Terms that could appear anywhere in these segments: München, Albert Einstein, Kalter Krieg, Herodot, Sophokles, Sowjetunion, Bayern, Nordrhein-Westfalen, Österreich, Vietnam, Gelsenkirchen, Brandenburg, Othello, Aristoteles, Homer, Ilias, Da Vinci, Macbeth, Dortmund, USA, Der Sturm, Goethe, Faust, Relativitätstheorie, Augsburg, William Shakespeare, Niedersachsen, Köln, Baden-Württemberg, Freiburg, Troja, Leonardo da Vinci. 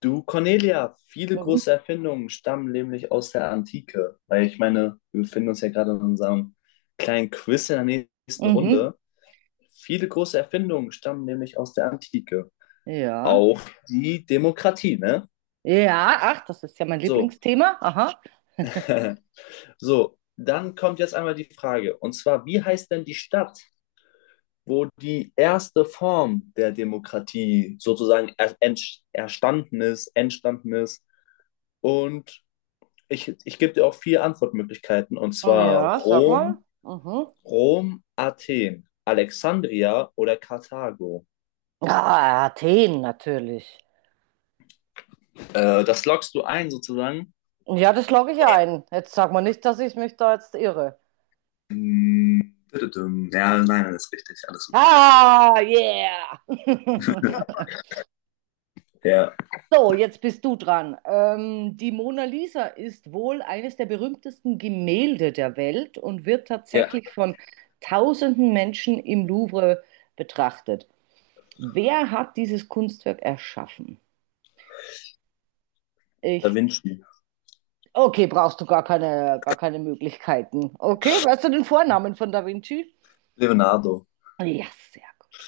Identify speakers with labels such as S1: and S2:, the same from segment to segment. S1: Du, Cornelia, viele
S2: Mhm.
S1: große Erfindungen stammen nämlich aus der Antike. Weil ich meine, wir befinden uns ja gerade in unserem kleinen Quiz in der nächsten
S2: Mhm.
S1: Runde. Viele große Erfindungen stammen nämlich aus der Antike.
S2: Ja.
S1: Auch die Demokratie, ne?
S2: Ja, ach, das ist ja mein
S1: So.
S2: Lieblingsthema. Aha.
S1: So, dann kommt jetzt einmal die Frage. Und zwar, wie heißt denn die Stadt, wo die erste Form der Demokratie sozusagen ist, entstanden ist? Und ich gebe dir auch vier Antwortmöglichkeiten, und
S2: Oh
S1: zwar
S2: ja, sag mal. Mhm.
S1: Rom, Athen, Alexandria oder Karthago.
S2: Ja, Athen natürlich.
S1: Das lockst du ein sozusagen.
S2: Ja, das logge ich ja ein. Jetzt sag mal nicht, dass ich mich da jetzt irre.
S1: Mm, tüdüdüm. Ja, nein, das ist richtig, alles super.
S2: Ah, yeah!
S1: Ja,
S2: So, jetzt bist du dran. Die Mona Lisa ist wohl eines der berühmtesten Gemälde der Welt und wird
S1: ja,
S2: tatsächlich von tausenden Menschen im Louvre betrachtet. Wer hat dieses Kunstwerk erschaffen?
S1: Da
S2: Ich.
S1: Vinci,
S2: Okay, brauchst du gar keine Möglichkeiten. Okay, weißt du den Vornamen von Da Vinci?
S1: Leonardo.
S2: Ja, sehr gut,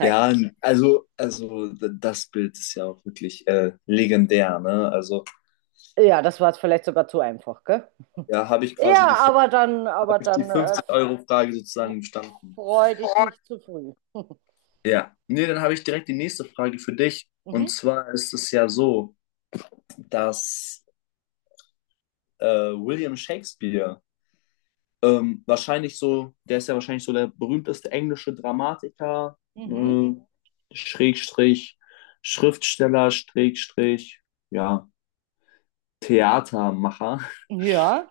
S1: Ja, das Bild ist ja auch wirklich legendär, ne? Also,
S2: Ja, das war jetzt vielleicht sogar zu einfach, gell?
S1: ja, habe ich quasi
S2: Ja,
S1: hab
S2: aber
S1: ich die
S2: dann
S1: 50-Euro-Frage sozusagen bestanden.
S2: freu dich nicht zu früh.
S1: Ja, nee, dann habe ich direkt die nächste Frage für dich. Und
S2: Mhm,
S1: zwar ist es ja so, dass äh, William Shakespeare wahrscheinlich so, der ist ja wahrscheinlich so der berühmteste englische Dramatiker,
S2: mhm.
S1: äh, Schrägstrich, Schriftsteller, Schrägstrich, ja, Theatermacher.
S2: Ja.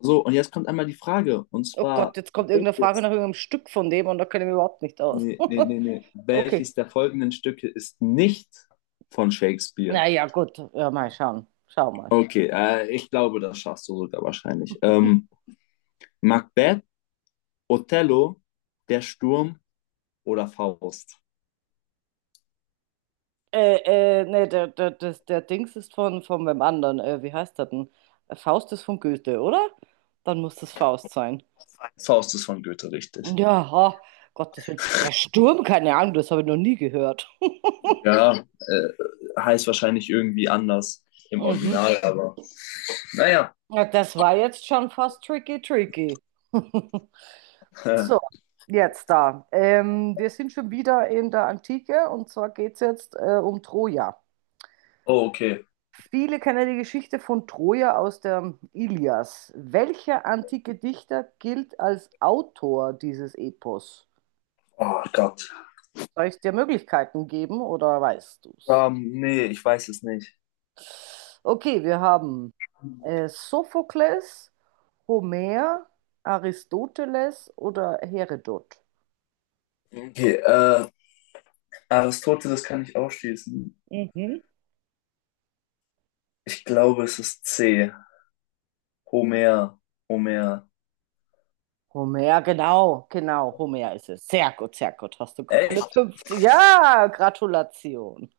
S1: So, und jetzt kommt einmal die Frage, und
S2: Oh Gott,
S1: zwar,
S2: jetzt kommt irgendeine Frage
S1: welches,
S2: nach irgendeinem Stück von dem und da kenne ich mich überhaupt nicht aus.
S1: nee, nee, nee, nee,
S2: Okay.
S1: welches der folgenden Stücke ist nicht von Shakespeare?
S2: Naja, gut. Ja, mal schauen. Schau mal.
S1: Okay, ich glaube, das schaffst du sogar wahrscheinlich. Macbeth, Othello, Der Sturm oder Faust?
S2: Nee, der Dings ist von meinem anderen. Wie heißt der denn? Faust ist von Goethe, oder? Dann muss das Faust sein.
S1: Faust ist von Goethe, richtig.
S2: Ja, oh, Gottes Willen. Der Sturm, keine Ahnung, das habe ich noch nie gehört.
S1: Ja, heißt wahrscheinlich irgendwie anders im
S2: Mhm.
S1: Original, aber naja.
S2: Ja, das war jetzt schon fast tricky, tricky.
S1: Äh,
S2: So, jetzt da. Wir sind schon wieder in der Antike und zwar geht es jetzt um Troja.
S1: oh, okay.
S2: Viele kennen die Geschichte von Troja aus der Ilias. Welcher antike Dichter gilt als Autor dieses Epos?
S1: Oh Gott.
S2: Soll ich dir Möglichkeiten geben oder weißt du es?
S1: Nee, ich weiß es nicht.
S2: Okay, wir haben Sophokles, Homer, Aristoteles oder Herodot.
S1: Okay, Aristoteles kann ich ausschließen.
S2: Mhm.
S1: Ich glaube, es ist C. Homer. Homer.
S2: Homer, genau, genau, Homer ist es. Sehr gut, sehr gut. Hast du gar keine
S1: Echt?
S2: 50? Ja, Gratulation.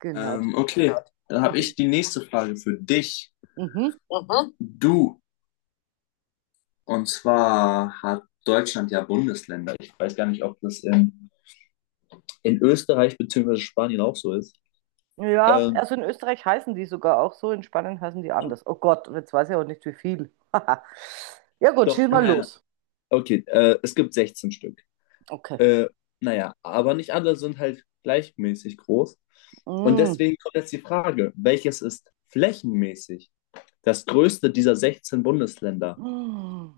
S2: Genau. Die-
S1: Okay, gut. Dann habe ich
S2: Mhm,
S1: die nächste Frage für dich.
S2: mhm.
S1: Mhm. Du, und zwar hat Deutschland ja Bundesländer. Ich weiß gar nicht, ob das in Österreich bzw. Spanien auch so ist.
S2: Ja,
S1: Ähm,
S2: also in Österreich heißen die sogar auch so, in Spanien heißen die anders. Oh Gott, und jetzt weiß ich auch nicht, wie viel. Ja gut,
S1: Doch,
S2: schieß mal
S1: naja,
S2: los.
S1: okay, es gibt 16 Stück.
S2: Okay.
S1: Äh, naja, aber nicht alle sind halt gleichmäßig groß. Und
S2: Mm.
S1: deswegen kommt jetzt die Frage, welches ist flächenmäßig das größte dieser 16 Bundesländer?
S2: Mm.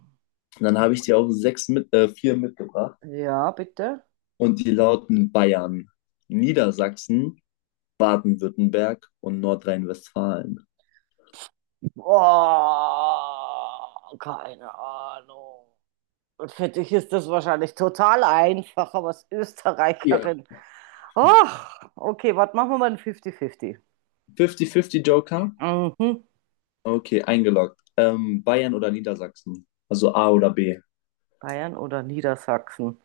S1: Und dann habe ich dir auch vier mitgebracht.
S2: Ja, bitte.
S1: Und die lauten Bayern, Niedersachsen, Baden-Württemberg und Nordrhein-Westfalen.
S2: Boah, keine Ahnung. Und für dich ist das wahrscheinlich total einfach, aber als
S1: Ja.
S2: Österreicherin. Ach, okay, was machen wir mal ein 50-50?
S1: 50-50 Joker?
S2: Mhm.
S1: Okay, eingeloggt. Bayern oder Niedersachsen? Also A oder B.
S2: Bayern oder Niedersachsen?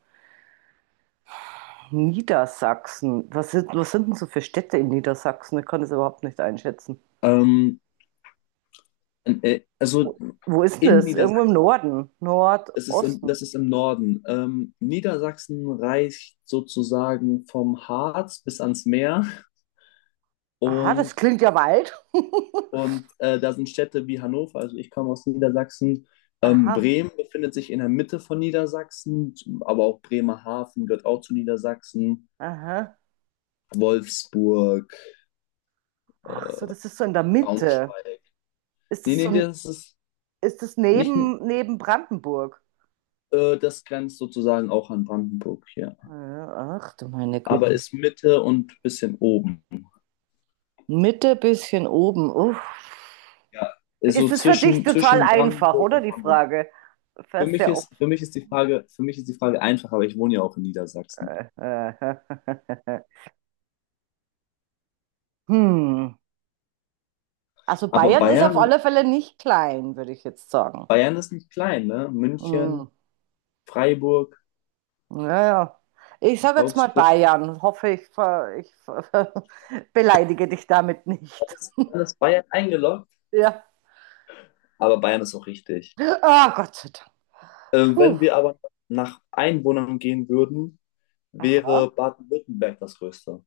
S2: Niedersachsen. Was sind denn so für Städte in Niedersachsen? Ich kann das überhaupt nicht einschätzen.
S1: Ähm, also
S2: Wo, wo ist denn
S1: in
S2: das? Irgendwo im
S1: Niedersachsen,
S2: Norden,
S1: das ist
S2: Nordosten.
S1: das ist im Norden. Niedersachsen reicht sozusagen vom Harz bis ans Meer
S2: Aha, das
S1: und
S2: klingt ja weit.
S1: Und da sind Städte wie Hannover, also ich komme aus Niedersachsen.
S2: Aha,
S1: Bremen befindet sich in der Mitte von Niedersachsen, aber auch Bremerhaven gehört auch zu Niedersachsen.
S2: aha.
S1: Wolfsburg,
S2: Ach so, das ist so in der Mitte.
S1: Braunschweig.
S2: Ist
S1: Nee,
S2: das
S1: nee,
S2: so, ein-
S1: das ist
S2: ist das
S1: nicht,
S2: neben Brandenburg?
S1: das grenzt sozusagen auch an Brandenburg hier.
S2: Ja, ach du meine
S1: Aber
S2: Güte.
S1: ist Mitte und bisschen oben.
S2: Mitte, bisschen oben. Uff.
S1: Ja, ist so
S2: Ist es für dich total
S1: zwischen
S2: einfach,
S1: Brandenburg
S2: oder
S1: und
S2: die
S1: Hamburg.
S2: Frage? Das ist ja auch.
S1: Für mich ist die Frage einfach, aber ich wohne ja auch in Niedersachsen.
S2: Hm. Also
S1: Aber
S2: Bayern ist auf alle Fälle nicht klein, würde ich jetzt sagen.
S1: Bayern ist nicht klein, ne?
S2: Hm.
S1: München, Freiburg,
S2: Naja. Ich sage jetzt mal
S1: Augsburg,
S2: Bayern. Hoffe, beleidige dich damit nicht.
S1: alles Bayern eingeloggt.
S2: Ja.
S1: Aber Bayern ist auch richtig.
S2: Ah, Gott sei Dank. Puh.
S1: Wenn wir aber nach Einwohnern gehen würden,
S2: Aha.
S1: wäre Baden-Württemberg das größte.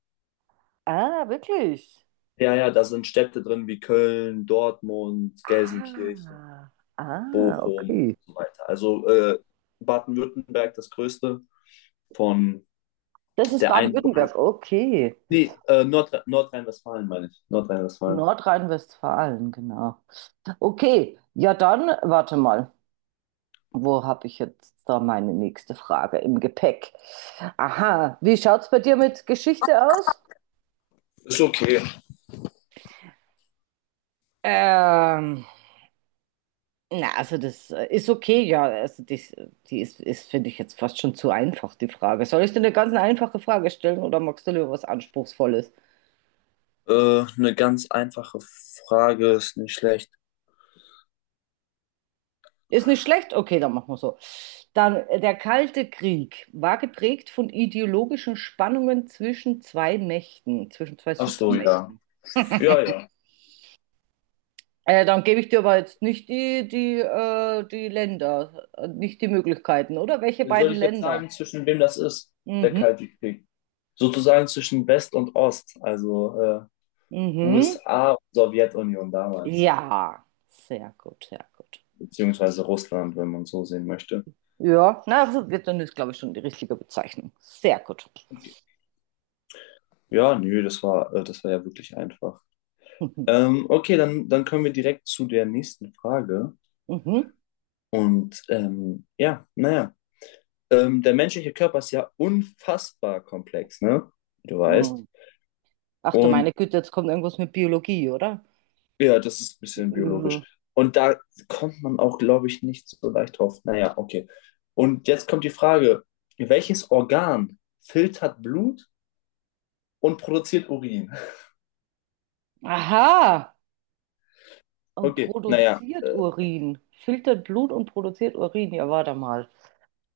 S2: Ah, wirklich.
S1: Ja, ja, da sind Städte drin wie Köln, Dortmund, Gelsenkirchen,
S2: Ah. Ah,
S1: Bochum
S2: okay.
S1: und so weiter. Also Baden-Württemberg das größte von
S2: Das ist
S1: der Einwohner.
S2: Baden-Württemberg. Okay.
S1: Nordrhein-Westfalen meine ich. Nordrhein-Westfalen.
S2: Nordrhein-Westfalen, genau. Okay. Ja, dann warte mal. Wo habe ich jetzt da meine nächste Frage im Gepäck? Aha, wie schaut's bei dir mit Geschichte aus?
S1: Ist okay.
S2: Ähm, na, also das ist okay, ja. Die ist, ist finde ich jetzt fast schon zu einfach, die Frage. Soll ich dir eine ganz einfache Frage stellen oder magst du lieber was Anspruchsvolles?
S1: Eine ganz einfache Frage ist nicht schlecht.
S2: Ist nicht schlecht? Okay, dann machen wir so. Dann, der Kalte Krieg war geprägt von ideologischen Spannungen zwischen zwei Mächten, zwischen zwei
S1: Ach so, ja.
S2: Supermächten.
S1: Ja, ja.
S2: Dann gebe ich dir aber jetzt nicht die Länder, nicht die Möglichkeiten, oder? Welche
S1: Dann soll
S2: beiden
S1: ich jetzt
S2: Länder?
S1: sagen, zwischen wem das ist, der
S2: Mhm,
S1: Kalte Krieg? Sozusagen zwischen West und Ost, also
S2: mhm.
S1: USA und Sowjetunion damals,
S2: Ja, sehr gut, sehr gut.
S1: beziehungsweise Russland, wenn man so sehen möchte.
S2: Ja, na, also Vietnam ist, glaube ich, schon die richtige Bezeichnung. Sehr gut.
S1: Okay. Ja, nö, das war ja wirklich einfach.
S2: Mhm,
S1: Okay, dann kommen wir direkt zu der nächsten Frage.
S2: mhm.
S1: Und ja, naja. Der menschliche Körper ist ja unfassbar komplex, ne? Wie du weißt.
S2: mhm. Ach du
S1: Und
S2: meine Güte, jetzt kommt irgendwas mit Biologie, oder?
S1: ja, das ist ein bisschen biologisch.
S2: Mhm.
S1: Und da kommt man auch, glaube ich, nicht so leicht drauf. Naja, okay. Und jetzt kommt die Frage, welches Organ filtert Blut und produziert Urin?
S2: Aha, und
S1: Okay, naja,
S2: produziert Urin, filtert Blut und produziert Urin. Ja, warte mal.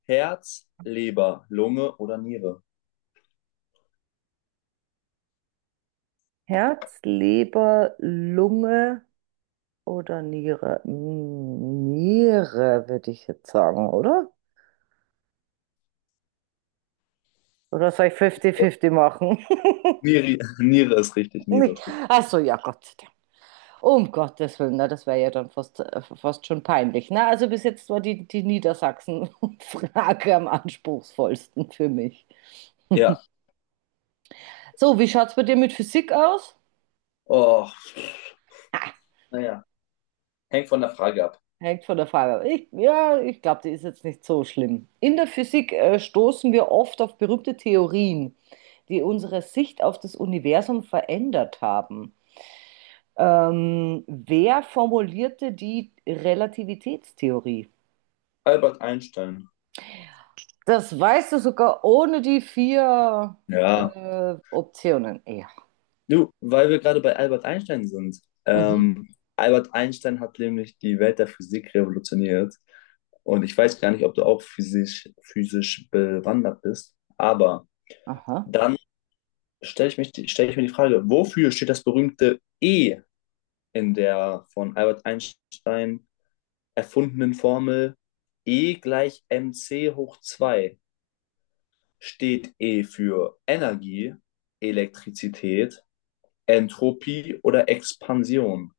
S1: Herz, Leber, Lunge oder Niere?
S2: Herz, Leber, Lunge. Oder Niere. Hm, Niere, würde ich jetzt sagen, oder? Oder soll ich 50-50 machen?
S1: Niere, Niere ist richtig, Niere
S2: Nicht-
S1: ist richtig.
S2: Ach so, ja, Gott sei Dank. Um Gottes Willen, na, das wäre ja dann fast, fast schon peinlich. Na, also bis jetzt war die Niedersachsen-Frage am anspruchsvollsten für mich.
S1: Ja,
S2: So, wie schaut es bei dir mit Physik aus?
S1: oh, naja, hängt von der Frage ab.
S2: Hängt von der Frage ab. Ja, ich glaube, die ist jetzt nicht so schlimm. In der Physik stoßen wir oft auf berühmte Theorien, die unsere Sicht auf das Universum verändert haben. Wer formulierte die Relativitätstheorie?
S1: Albert Einstein.
S2: Das weißt du sogar ohne die vier
S1: Ja,
S2: Optionen. Ja.
S1: du, weil wir gerade bei Albert Einstein sind.
S2: Mhm.
S1: Ähm, Albert Einstein hat nämlich die Welt der Physik revolutioniert. Und ich weiß gar nicht, ob du auch physisch bewandert bist. Aber
S2: Aha.
S1: dann stell ich mir die Frage, wofür steht das berühmte E in der von Albert Einstein erfundenen Formel E gleich mc hoch 2? Steht E für Energie, Elektrizität, Entropie oder Expansion?